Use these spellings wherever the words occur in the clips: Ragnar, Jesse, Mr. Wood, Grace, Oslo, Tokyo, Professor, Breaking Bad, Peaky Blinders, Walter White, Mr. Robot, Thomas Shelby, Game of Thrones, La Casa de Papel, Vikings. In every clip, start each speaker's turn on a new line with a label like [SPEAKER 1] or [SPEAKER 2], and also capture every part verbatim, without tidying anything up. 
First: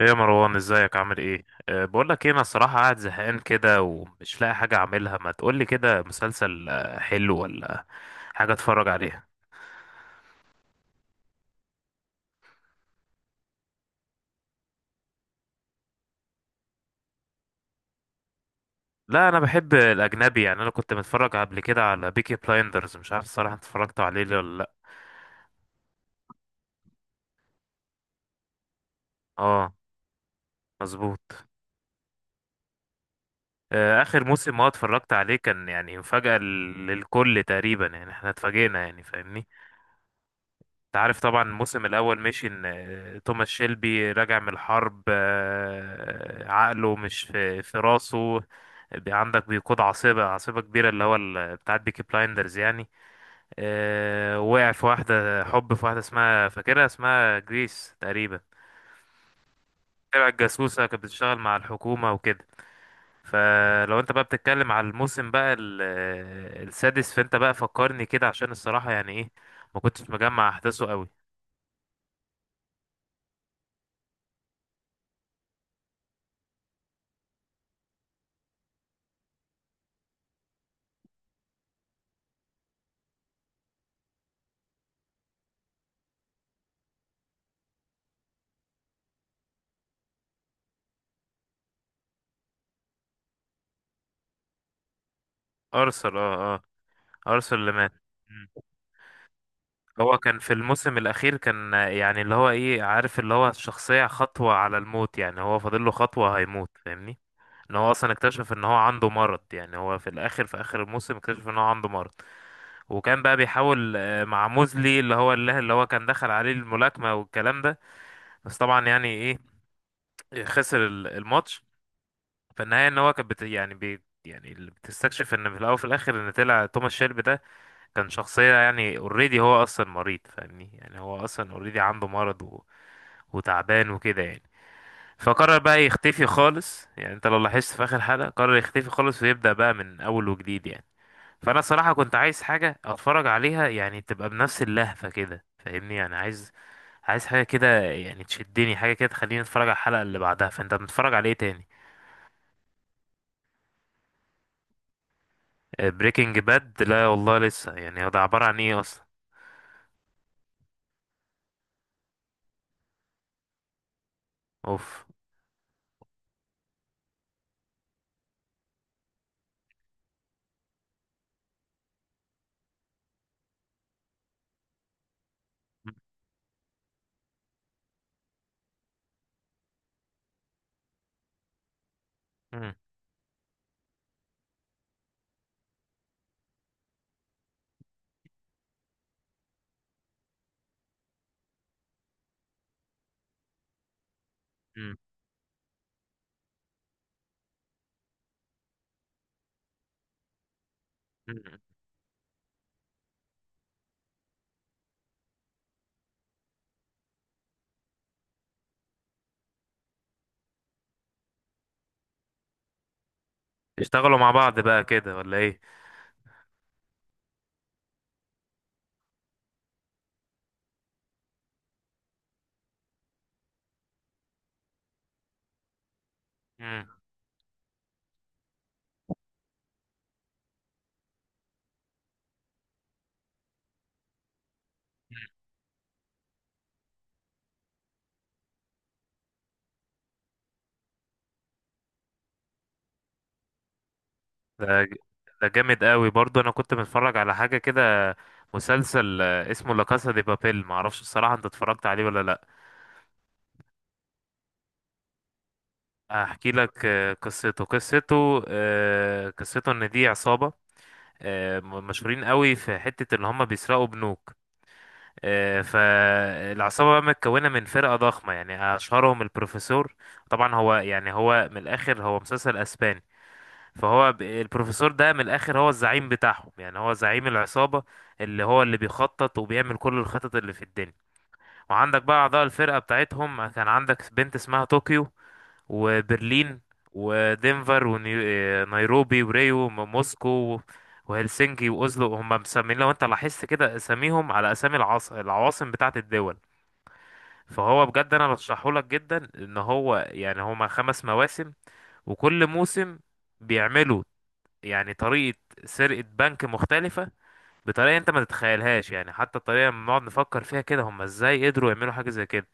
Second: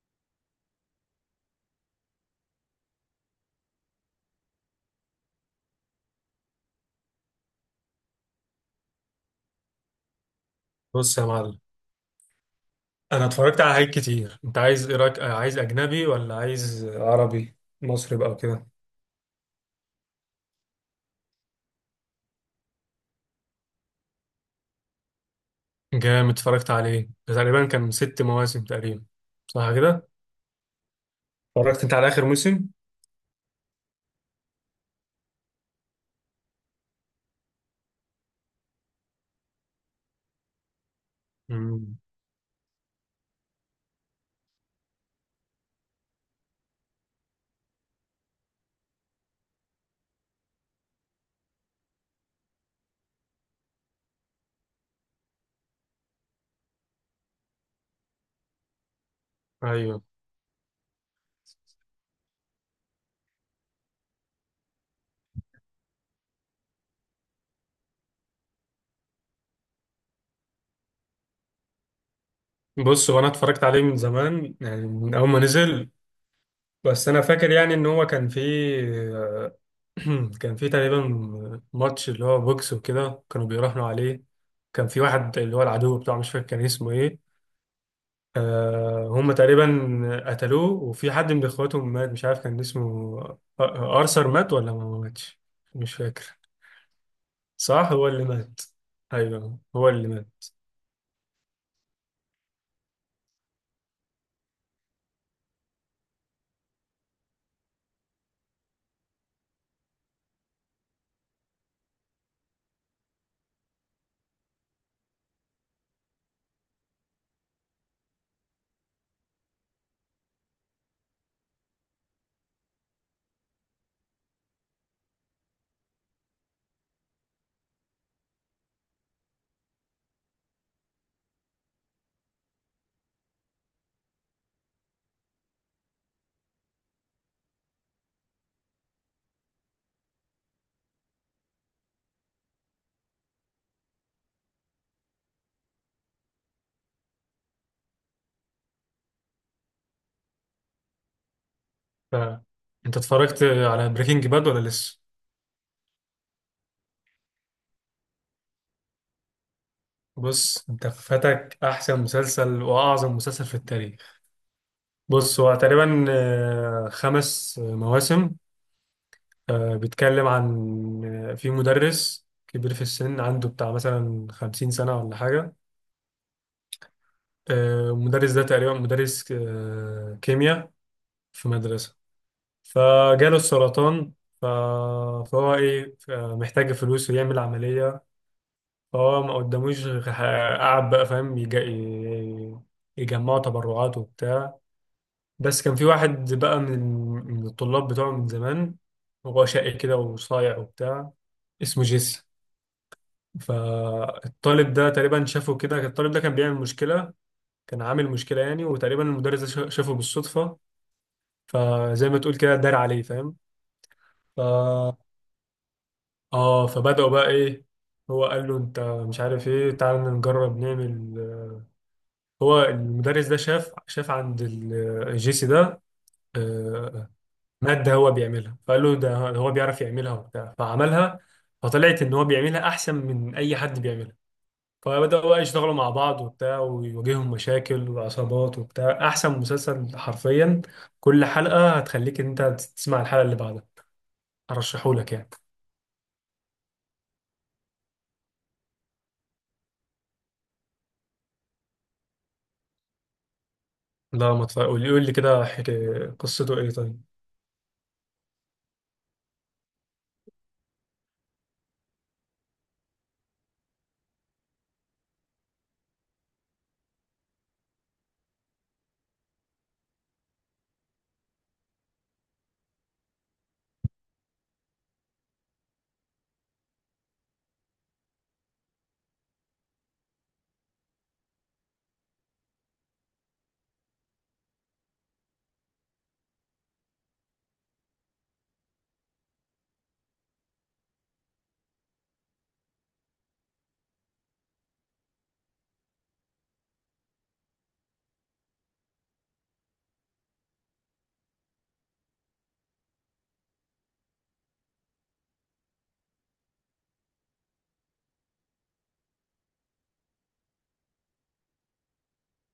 [SPEAKER 1] ايه يا مروان، ازيك؟ عامل ايه؟ أه بقول لك ايه، انا الصراحه قاعد زهقان كده ومش لاقي حاجه اعملها. ما تقول لي كده مسلسل آه، حلو، ولا حاجه اتفرج عليها؟
[SPEAKER 2] بص يا معلم، انا اتفرجت على حاجات كتير. انت عايز ايه، رايك آه، عايز اجنبي ولا عايز عربي مصري بقى وكده؟
[SPEAKER 1] لا، انا بحب الاجنبي. يعني انا كنت متفرج قبل كده على بيكي بلايندرز. مش عارف الصراحه، انت اتفرجت عليه ليه ولا لا؟
[SPEAKER 2] جامد، اتفرجت عليه. ده تقريبا كان ست مواسم تقريبا،
[SPEAKER 1] اه.
[SPEAKER 2] صح كده.
[SPEAKER 1] مظبوط.
[SPEAKER 2] اتفرجت انت على اخر موسم؟
[SPEAKER 1] آه، اخر موسم ما اتفرجت عليه كان يعني مفاجاه لل- للكل تقريبا، يعني احنا اتفاجئنا، يعني فاهمني؟ انت عارف طبعا، الموسم
[SPEAKER 2] امم.
[SPEAKER 1] الاول مشي ان آه، توماس شيلبي راجع من الحرب، آه، عقله مش في في راسه. بي- عندك بيقود عاصفة عاصفة كبيرة، اللي هو ال- بتاعت بيكي بلايندرز يعني. آه، وقع في واحدة، حب في واحدة اسمها، فاكرها اسمها جريس تقريبا،
[SPEAKER 2] ايوه.
[SPEAKER 1] تبع الجاسوسة، كانت بتشتغل مع الحكومة وكده. فلو انت بقى بتتكلم على الموسم بقى ال- آه، السادس، فانت بقى فكرني كده، عشان الصراحة يعني ايه، ما كنتش مجمع احداثه قوي.
[SPEAKER 2] بص، هو انا اتفرجت عليه من زمان، يعني من اول ما نزل، بس انا فاكر يعني ان هو كان فيه آه، كان فيه تقريبا ماتش، اللي هو بوكس، وكده كانوا بيراهنوا عليه. كان في واحد اللي هو العدو بتاعه، مش فاكر كان اسمه ايه. آه هم تقريبا قتلوه، وفي حد من اخواتهم مات، مش عارف كان اسمه آه، ارثر، مات ولا ما ماتش؟ مش
[SPEAKER 1] ارسل اه
[SPEAKER 2] فاكر.
[SPEAKER 1] آه. ارسنال اللي
[SPEAKER 2] صح،
[SPEAKER 1] مات.
[SPEAKER 2] هو اللي
[SPEAKER 1] مم.
[SPEAKER 2] مات. ايوه، هو اللي
[SPEAKER 1] هو كان
[SPEAKER 2] مات.
[SPEAKER 1] في الموسم الاخير، كان يعني اللي هو ايه، عارف اللي هو الشخصيه خطوه على الموت، يعني هو فاضل له خطوه هيموت، فاهمني؟ ان هو اصلا اكتشف ان هو عنده مرض. يعني هو في الاخر، في اخر الموسم، اكتشف ان هو عنده مرض. وكان بقى بيحاول آه، مع موزلي، اللي هو اللي اللي هو كان دخل عليه الملاكمه والكلام ده. بس طبعا يعني ايه، خسر ال- الماتش. فالنهايه ان هو كان بت يعني بي يعني اللي بتستكشف ان في الاول وفي الاخر، ان طلع توماس شيلبي ده كان شخصية، يعني اوريدي هو اصلا مريض، فاهمني؟ يعني هو اصلا اوريدي عنده مرض و... وتعبان وكده يعني. فقرر بقى يختفي خالص. يعني انت لو لاحظت في اخر حلقة، قرر يختفي خالص ويبدأ بقى من اول وجديد يعني. فانا صراحة كنت عايز حاجة اتفرج عليها، يعني تبقى بنفس اللهفة كده فاهمني. يعني عايز عايز حاجة كده، يعني تشدني حاجة كده، تخليني اتفرج على الحلقة اللي بعدها. فانت بتتفرج على ايه تاني؟
[SPEAKER 2] ف... انت اتفرجت على بريكنج باد ولا لسه؟
[SPEAKER 1] بريكنج باد؟ لا والله لسه. يعني هو ده عبارة عن ايه اصلا؟
[SPEAKER 2] بص، انت فاتك احسن مسلسل واعظم مسلسل في التاريخ.
[SPEAKER 1] اوف.
[SPEAKER 2] بص، هو تقريبا آه، خمس آه، مواسم. آه، بيتكلم عن آه، في مدرس كبير في السن، عنده بتاع مثلا خمسين سنة ولا حاجة. آه، المدرس ده تقريبا مدرس آه، كيمياء في مدرسة.
[SPEAKER 1] مم.
[SPEAKER 2] فجاله السرطان. ف- فهو ايه، ف- محتاج فلوس ويعمل عملية. فهو ما قداموش غير ح- قعد بقى فاهم، يج- ي- يجمعوا تبرعات وبتاع.
[SPEAKER 1] مم.
[SPEAKER 2] بس كان في واحد بقى من من الطلاب بتوعه من زمان، هو شقي كده وصايع وبتاع،
[SPEAKER 1] مم.
[SPEAKER 2] اسمه جيسي. فالطالب ده تقريبا شافه كده، الطالب ده كان بيعمل مشكلة، كان عامل مشكلة يعني. وتقريبا المدرس ده شا- شافه بالصدفة، فزي ما تقول كده دار عليه، فاهم.
[SPEAKER 1] اشتغلوا مع بعض بقى
[SPEAKER 2] ف
[SPEAKER 1] كده ولا ايه؟
[SPEAKER 2] اه فبدأوا بقى ايه، هو قال له انت مش عارف ايه، تعال نجرب نعمل. هو المدرس ده شاف شاف عند ال- الجيسي ده
[SPEAKER 1] مم.
[SPEAKER 2] آه، مادة هو بيعملها، فقال له ده هو بيعرف يعملها وبتاع، فعملها، فطلعت ان هو بيعملها احسن من اي حد بيعملها. فبدأوا بقى يشتغلوا مع بعض وبتاع، ويواجههم مشاكل وعصابات وبتاع. احسن مسلسل حرفيا، كل حلقة هتخليك ان انت تسمع الحلقة اللي بعدها.
[SPEAKER 1] ده
[SPEAKER 2] ارشحهولك يعني.
[SPEAKER 1] ده جامد قوي برضو، انا كنت بتفرج على حاجه كده، مسلسل آه، اسمه لا كاسا دي بابيل. معرفش الصراحه، انت اتفرجت عليه ولا لا؟
[SPEAKER 2] لا، ما تف- قول قول لي كده، حكا-
[SPEAKER 1] هحكي
[SPEAKER 2] قصته ايه
[SPEAKER 1] لك
[SPEAKER 2] طيب؟
[SPEAKER 1] آه، قصته قصته آه، قصته ان دي عصابه، آه، م- مشهورين قوي في حته ان هم بيسرقوا بنوك. آه، فالعصابه بقى متكونه من فرقه ضخمه، يعني اشهرهم البروفيسور. طبعا هو، يعني هو من الاخر هو مسلسل اسباني. فهو ب- البروفيسور ده من الاخر هو الزعيم بتاعهم، يعني هو زعيم العصابة، اللي هو اللي بيخطط وبيعمل كل الخطط اللي في الدنيا. وعندك بقى اعضاء الفرقة بتاعتهم، كان عندك بنت اسمها طوكيو، وبرلين، ودنفر، ونيروبي، وريو، وموسكو، وهلسنكي، واوزلو. هم مسمين، لو انت لاحظت كده، اساميهم على اسامي العاص... العواصم بتاعت الدول. فهو بجد انا برشحهولك جدا، ان هو يعني هما خمس مواسم، وكل موسم بيعملوا يعني طريقة سرقة بنك مختلفة، بطريقة انت ما تتخيلهاش. يعني حتى الطريقة لما بنقعد نفكر فيها كده، هم ازاي قدروا يعملوا حاجة زي كده؟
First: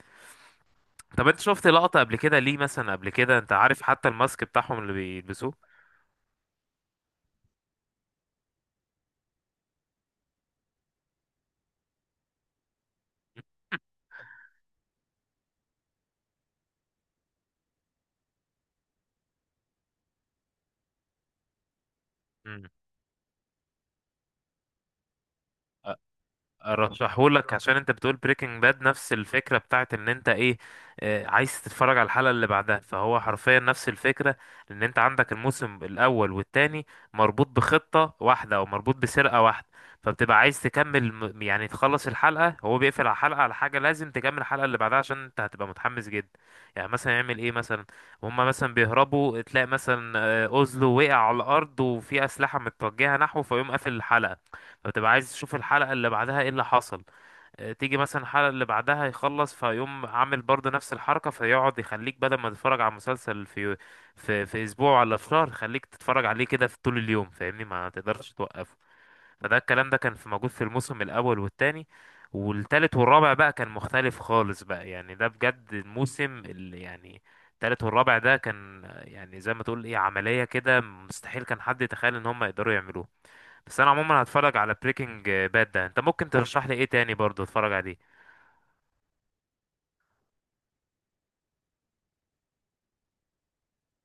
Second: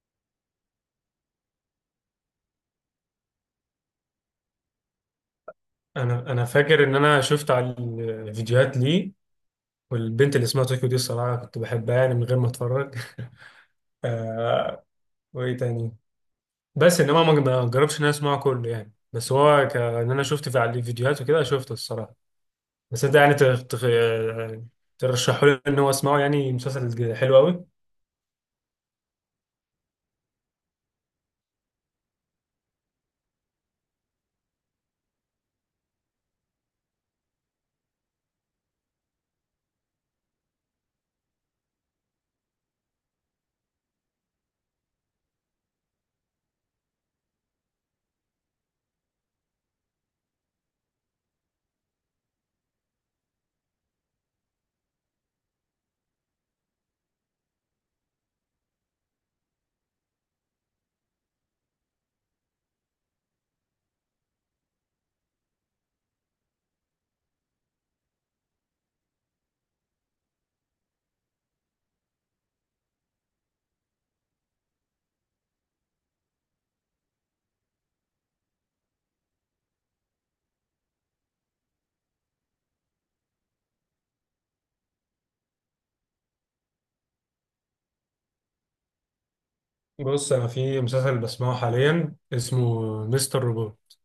[SPEAKER 1] طب انت شفت لقطة قبل كده ليه مثلا؟ قبل كده انت عارف حتى الماسك بتاعهم اللي بيلبسوه.
[SPEAKER 2] انا انا فاكر ان انا شفت على الفيديوهات ليه، والبنت اللي اسمها طوكيو دي الصراحه كنت بحبها يعني من غير ما اتفرج. آه وايه تاني، بس انما ما ما جربتش ان انا اسمعه كله يعني. بس هو ك- ان انا شفت في على الفيديوهات وكده، شفته الصراحه.
[SPEAKER 1] مم.
[SPEAKER 2] بس انت يعني تخ... تخ... ترشحوا لي ان هو اسمعه، يعني مسلسل ج- حلو
[SPEAKER 1] ارشحهولك
[SPEAKER 2] قوي.
[SPEAKER 1] عشان انت بتقول بريكنج باد نفس الفكره، بتاعت ان انت ايه، آه، عايز تتفرج على الحلقه اللي بعدها. فهو حرفيا نفس الفكره، ان انت عندك الموسم الاول والتاني مربوط بخطه واحده، او مربوط بسرقه واحده. فبتبقى عايز تكمل م- يعني تخلص الحلقه، هو بيقفل على حلقه، على حاجه لازم تكمل الحلقه اللي بعدها، عشان انت هتبقى متحمس جدا. يعني مثلا يعمل ايه مثلا، هما مثلا بيهربوا، تلاقي مثلا آه، اوزلو وقع على الارض وفي اسلحه متوجهه نحوه، فيقوم قافل الحلقه. فبتبقى عايز تشوف الحلقة اللي بعدها ايه اللي حصل. آه، تيجي مثلا الحلقة اللي بعدها يخلص، فيقوم عامل برضه نفس الحركة. فيقعد يخليك، بدل ما تتفرج على مسلسل في في في أسبوع ولا في شهر، خليك تتفرج عليه كده في طول اليوم، فاهمني؟ ما تقدرش توقفه. فده الكلام ده كان في موجود في الموسم الأول والتاني. والتالت والرابع بقى كان مختلف خالص بقى، يعني ده بجد الموسم اللي يعني، التالت والرابع ده كان آه، يعني زي ما تقول ايه، عملية كده مستحيل كان حد يتخيل ان هم يقدروا يعملوها. بس انا عموما هتفرج على بريكنج باد ده. انت ممكن ترشح لي ايه تاني برضو اتفرج عليه؟
[SPEAKER 2] بص، انا في مسلسل بسمعه حاليا، اسمه مستر روبوت.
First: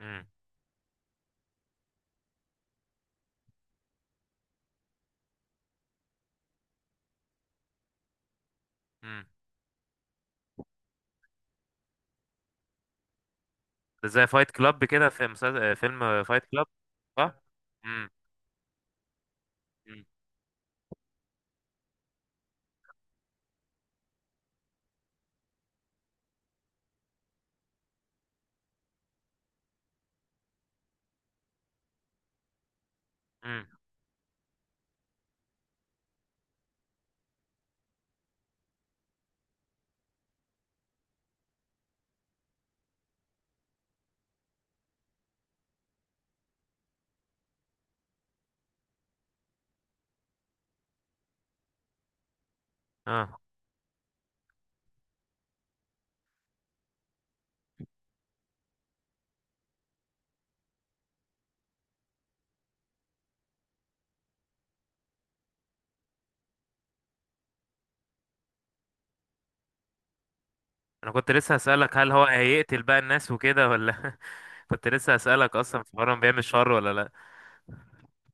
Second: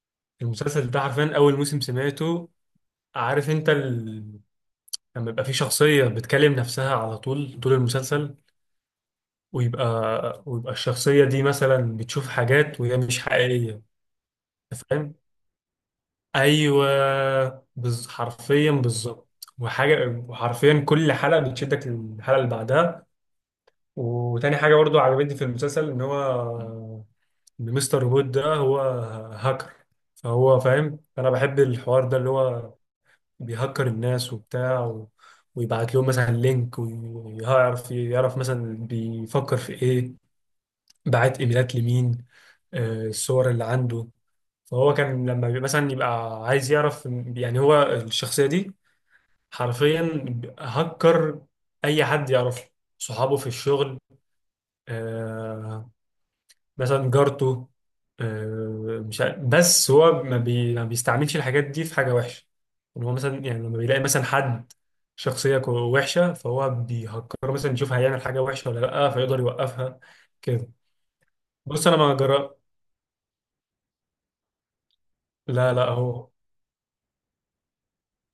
[SPEAKER 1] امم.
[SPEAKER 2] المسلسل ده حرفيا اول موسم سمعته. عارف انت، لما يبقى في شخصية بتكلم نفسها على طول طول المسلسل،
[SPEAKER 1] امم.
[SPEAKER 2] ويبقى ويبقى الشخصية دي مثلا بتشوف حاجات وهي مش حقيقية.
[SPEAKER 1] ده زي فايت
[SPEAKER 2] أنت
[SPEAKER 1] كلاب كده،
[SPEAKER 2] فاهم؟
[SPEAKER 1] في مسلسل آه، فيلم فايت كلاب. صح.
[SPEAKER 2] أيوه. بز...
[SPEAKER 1] امم.
[SPEAKER 2] حرفيا بالظبط.
[SPEAKER 1] امم.
[SPEAKER 2] وحاجة، وحرفيا كل حلقة بتشدك للحلقة اللي بعدها. وتاني حاجة برضو عجبتني في المسلسل إن هو، إن مستر وود ده هو هاكر. فهو فاهم، أنا بحب الحوار ده اللي هو
[SPEAKER 1] امم.
[SPEAKER 2] بيهكر الناس وبتاع و... ويبعت لهم مثلا لينك، ويعرف يعرف مثلا بيفكر في ايه، بعت ايميلات لمين، آه الصور اللي عنده. فهو كان لما بي- مثلا يبقى عايز يعرف، يعني هو الشخصية دي حرفيا هكر، اي حد يعرفه، صحابه
[SPEAKER 1] اه.
[SPEAKER 2] في الشغل، آه، مثلا جارته. آه، مش عارف، بس هو ما, بي... ما بيستعملش الحاجات دي في حاجة وحشة. ان هو مثلا يعني لما بيلاقي مثلا حد شخصية كو- وحشة، فهو بيهكره مثلا يشوف هيعمل حاجة وحشة ولا لأ، فيقدر يوقفها كده.
[SPEAKER 1] انا كنت لسه
[SPEAKER 2] بص،
[SPEAKER 1] هسألك،
[SPEAKER 2] أنا
[SPEAKER 1] هل
[SPEAKER 2] ما
[SPEAKER 1] هو
[SPEAKER 2] جرى،
[SPEAKER 1] هيقتل بقى الناس وكده ولا؟ كنت لسه هسألك
[SPEAKER 2] لا
[SPEAKER 1] اصلا،
[SPEAKER 2] لا،
[SPEAKER 1] في مرة
[SPEAKER 2] هو
[SPEAKER 1] بيعمل شر ولا لا؟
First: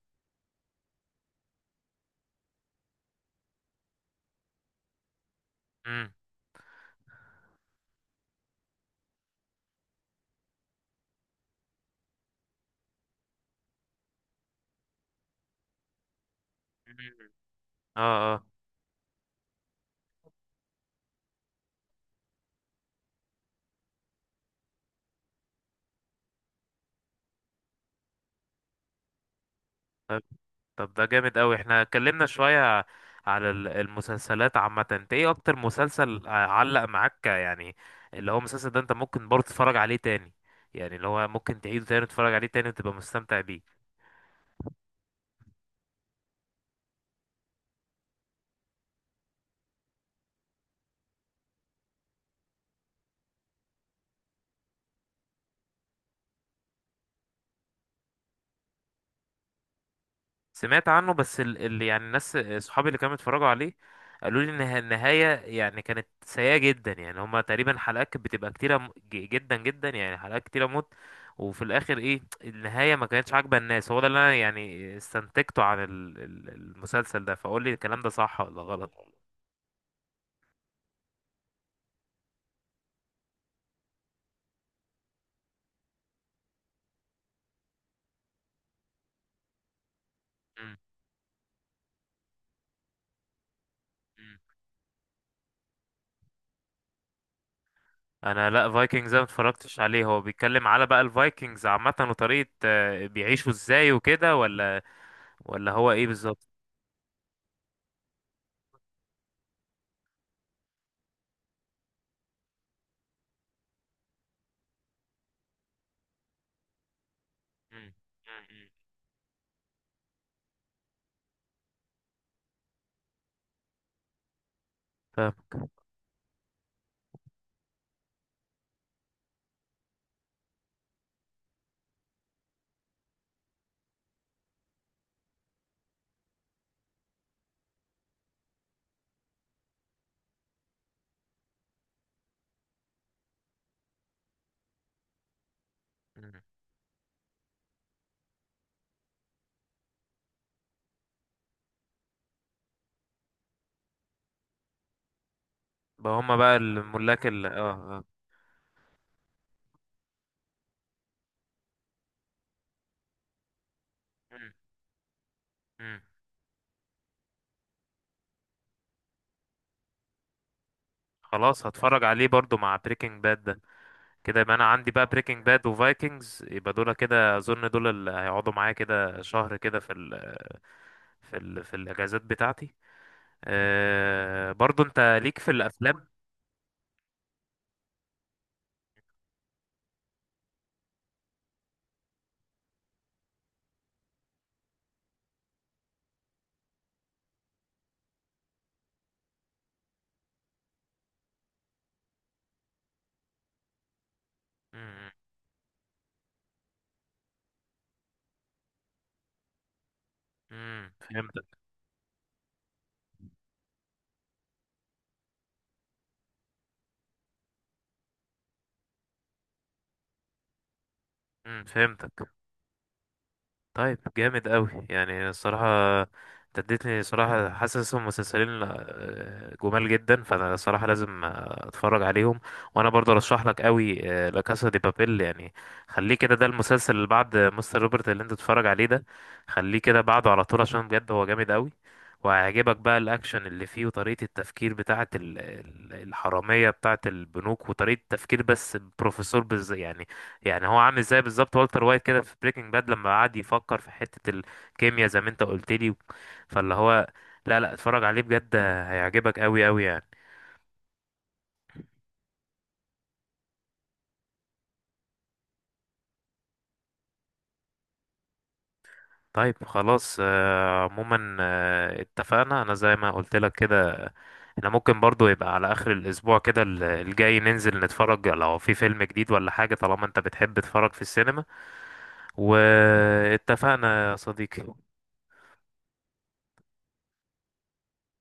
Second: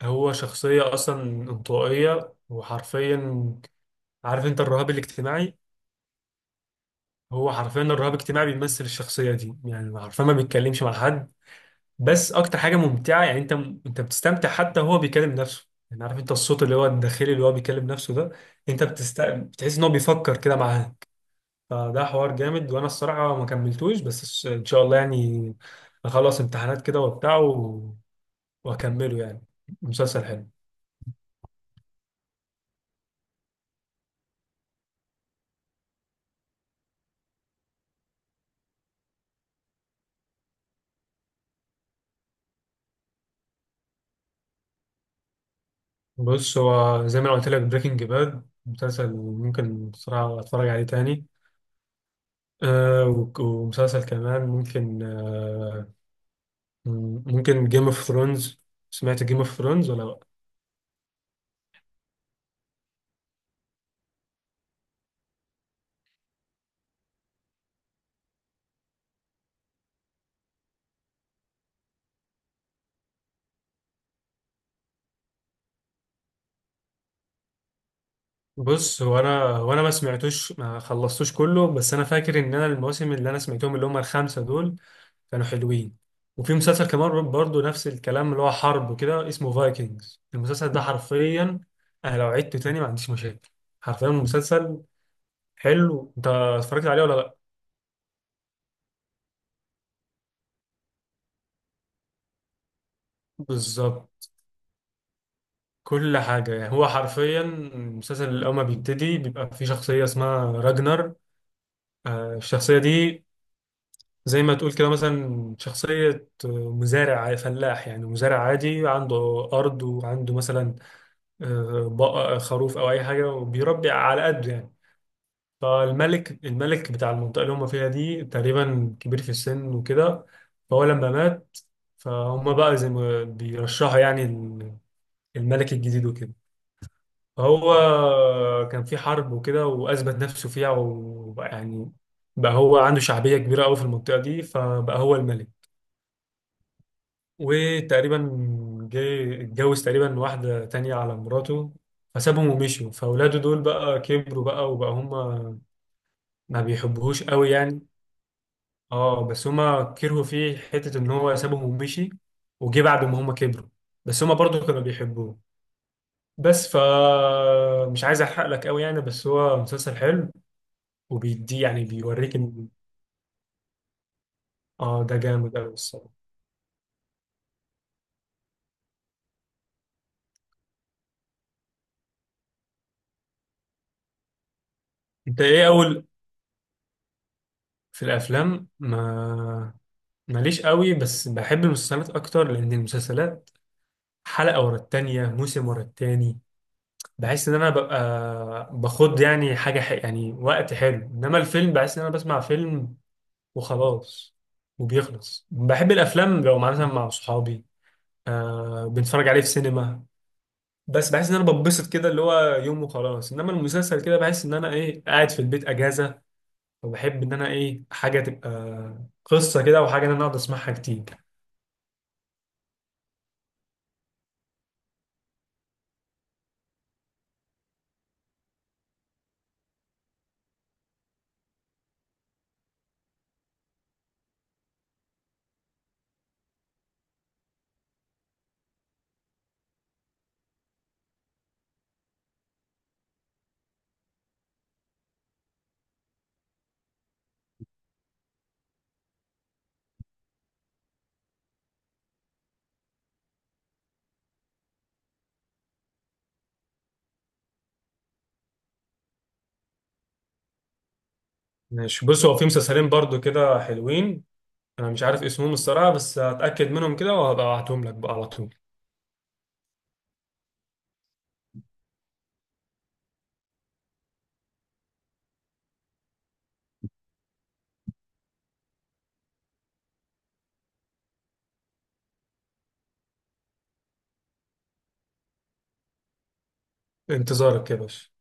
[SPEAKER 2] هو شخصية أصلا انطوائية، وحرفيا عارف أنت الرهاب الاجتماعي؟
[SPEAKER 1] امم.
[SPEAKER 2] هو حرفيا الرهاب الاجتماعي بيمثل الشخصية دي، يعني حرفيا ما بيتكلمش مع حد. بس اكتر حاجه ممتعه يعني، انت انت بتستمتع، حتى هو بيكلم نفسه. يعني عارف انت الصوت اللي هو
[SPEAKER 1] أمم.
[SPEAKER 2] الداخلي اللي هو بيكلم نفسه ده،
[SPEAKER 1] اه.
[SPEAKER 2] انت بتست... بتحس ان هو بيفكر كده معاه. فده حوار جامد، وانا الصراحه ما كملتوش، بس الش- ان شاء الله يعني، اخلص امتحانات كده وبتاع و... واكمله يعني.
[SPEAKER 1] اه.
[SPEAKER 2] مسلسل حلو.
[SPEAKER 1] طب ده جامد قوي. احنا اتكلمنا شوية على ال- المسلسلات عامة. انت ايه اكتر مسلسل ع- علق معاك يعني؟ اللي هو المسلسل ده انت ممكن برضه تتفرج عليه تاني، يعني اللي هو ممكن تعيده تاني وتتفرج عليه تاني وتبقى مستمتع بيه.
[SPEAKER 2] بص، هو زي ما أنا قلت لك، بريكنج باد مسلسل ممكن بصراحه اتفرج عليه تاني. آه وك- ومسلسل كمان ممكن آه ممكن جيم اوف ثرونز. سمعت جيم اوف ثرونز ولا لأ؟
[SPEAKER 1] سمعت عنه، بس اللي يعني الناس صحابي اللي كانوا بيتفرجوا عليه قالوا لي ان النها- النهايه يعني كانت سيئه جدا. يعني هما تقريبا حلقات كانت بتبقى كتيره م- ج- جدا جدا، يعني حلقات كتيره موت. وفي الاخر ايه النهايه ما كانتش عاجبه الناس. هو ده اللي انا يعني استنتجته عن ال- ال- المسلسل ده، فقول لي الكلام ده صح ولا
[SPEAKER 2] بص، هو
[SPEAKER 1] غلط؟
[SPEAKER 2] انا وانا ما سمعتوش ما خلصتوش كله، بس انا فاكر ان انا المواسم اللي انا سمعتهم اللي هم الخمسه دول كانوا حلوين. وفي مسلسل كمان برضو نفس الكلام، اللي هو حرب وكده، اسمه فايكنجز. المسلسل
[SPEAKER 1] مم.
[SPEAKER 2] ده حرفيا انا لو عدته تاني ما عنديش مشاكل، حرفيا
[SPEAKER 1] مم.
[SPEAKER 2] مسلسل حلو. انت اتفرجت عليه ولا لا؟
[SPEAKER 1] انا لا، فايكنجز ما اتفرجتش عليه. هو بيتكلم على بقى الفايكنجز عامه وطريقه آه، بيعيشوا ازاي
[SPEAKER 2] بالظبط.
[SPEAKER 1] وكده، ولا ولا هو ايه
[SPEAKER 2] كل
[SPEAKER 1] بالظبط؟
[SPEAKER 2] حاجه يعني، هو حرفيا المسلسل الاول ما بيبتدي بيبقى في شخصيه اسمها راجنر. آه، الشخصيه دي زي ما تقول كده مثلا شخصية مزارع فلاح
[SPEAKER 1] مم.
[SPEAKER 2] يعني، مزارع
[SPEAKER 1] مم. مم.
[SPEAKER 2] عادي، عنده أرض، وعنده مثلا آه، بقى خروف أو أي حاجة، وبيربي على قده يعني.
[SPEAKER 1] فاهم.
[SPEAKER 2] فالملك الملك بتاع المنطقة اللي هم فيها دي تقريبا كبير في السن وكده، فهو لما مات، فهم بقى زي ما بيرشحوا يعني الملك الجديد وكده. فهو كان في حرب وكده، وأثبت نفسه فيها، وبقى يعني بقى هو عنده شعبية كبيرة أوي في المنطقة دي، فبقى هو الملك. وتقريبا جه، اتجوز تقريبا واحدة تانية على مراته، فسابهم ومشوا. فأولاده دول بقى كبروا بقى، وبقى هما
[SPEAKER 1] بقى هما بقى
[SPEAKER 2] ما بيحبوهوش
[SPEAKER 1] الملاك ال
[SPEAKER 2] قوي
[SPEAKER 1] اه
[SPEAKER 2] يعني.
[SPEAKER 1] اه
[SPEAKER 2] اه، بس هما كرهوا فيه حتة إن هو سابهم ومشي، وجه بعد ما هما كبروا، بس هما
[SPEAKER 1] مم.
[SPEAKER 2] برضه كانوا بيحبوه.
[SPEAKER 1] مم.
[SPEAKER 2] بس ف مش عايز أحرق لك قوي يعني، بس هو مسلسل حلو وبيدي
[SPEAKER 1] خلاص،
[SPEAKER 2] يعني
[SPEAKER 1] هتفرج عليه
[SPEAKER 2] بيوريك
[SPEAKER 1] برضو
[SPEAKER 2] إن.
[SPEAKER 1] مع بريكنج باد ده. كده يبقى انا عندي
[SPEAKER 2] اه،
[SPEAKER 1] بقى
[SPEAKER 2] ده
[SPEAKER 1] بريكنج
[SPEAKER 2] جامد
[SPEAKER 1] باد
[SPEAKER 2] قوي الصراحة.
[SPEAKER 1] وفايكنجز، يبقى دول كده اظن دول اللي هيقعدوا معايا كده شهر كده، في ال، في ال في الاجازات بتاعتي. أه، برضو انت ليك
[SPEAKER 2] أنت
[SPEAKER 1] في
[SPEAKER 2] إيه أول،
[SPEAKER 1] الافلام؟
[SPEAKER 2] في الأفلام ما ماليش قوي، بس بحب المسلسلات اكتر، لان المسلسلات حلقه ورا التانيه، موسم ورا التاني. بحس ان انا ببقى باخد يعني حاجه ح... يعني وقت حلو، انما الفيلم بحس ان انا بسمع فيلم وخلاص
[SPEAKER 1] مم.
[SPEAKER 2] وبيخلص. بحب الافلام لو مع- مثلا مع صحابي، آه بنتفرج عليه في سينما،
[SPEAKER 1] مم.
[SPEAKER 2] بس بحس ان
[SPEAKER 1] فهمتك.
[SPEAKER 2] انا ببسط كده اللي هو يوم وخلاص. انما المسلسل كده بحس ان انا ايه قاعد في البيت اجازه، وبحب ان انا ايه حاجه تبقى قصه كده، وحاجه ان انا اقعد اسمعها كتير.
[SPEAKER 1] مم. فهمتك. طيب جامد قوي يعني الصراحة، انت اديتني صراحة. حاسس هم مسلسلين آه، جمال جدا، فانا الصراحة لازم آه، اتفرج عليهم. وانا برضه ارشح لك قوي لا كاسا دي بابيل، يعني خليه كده، ده المسلسل اللي بعد مستر روبرت اللي انت تتفرج عليه ده، خليه كده بعده على طول، عشان بجد هو جامد قوي. وهيعجبك بقى الاكشن اللي فيه، وطريقة التفكير بتاعة ال- ال- الحرامية بتاعة البنوك، وطريقة التفكير، بس بروفيسور بز يعني. يعني هو عامل ازاي بالظبط والتر وايت كده في بريكنج باد، لما قعد يفكر في حتة الكيمياء زي ما انت قلت لي. فاللي هو، لا، لا، اتفرج عليه بجد، هيعجبك قوي قوي يعني.
[SPEAKER 2] ماشي. بص، هو في مسلسلين برضو كده حلوين، انا مش عارف اسمهم الصراحه، بس هتاكد منهم كده وهبقى ابعتهم لك بقى على طول.
[SPEAKER 1] طيب خلاص. آه، عموما آه، اتفقنا، انا زي ما قلت لك كده، احنا ممكن برضو يبقى على اخر الاسبوع كده ال- الجاي، ننزل نتفرج لو في فيلم جديد ولا حاجة، طالما انت بتحب تتفرج في السينما. واتفقنا يا صديقي.
[SPEAKER 2] انتظارك يا باشا.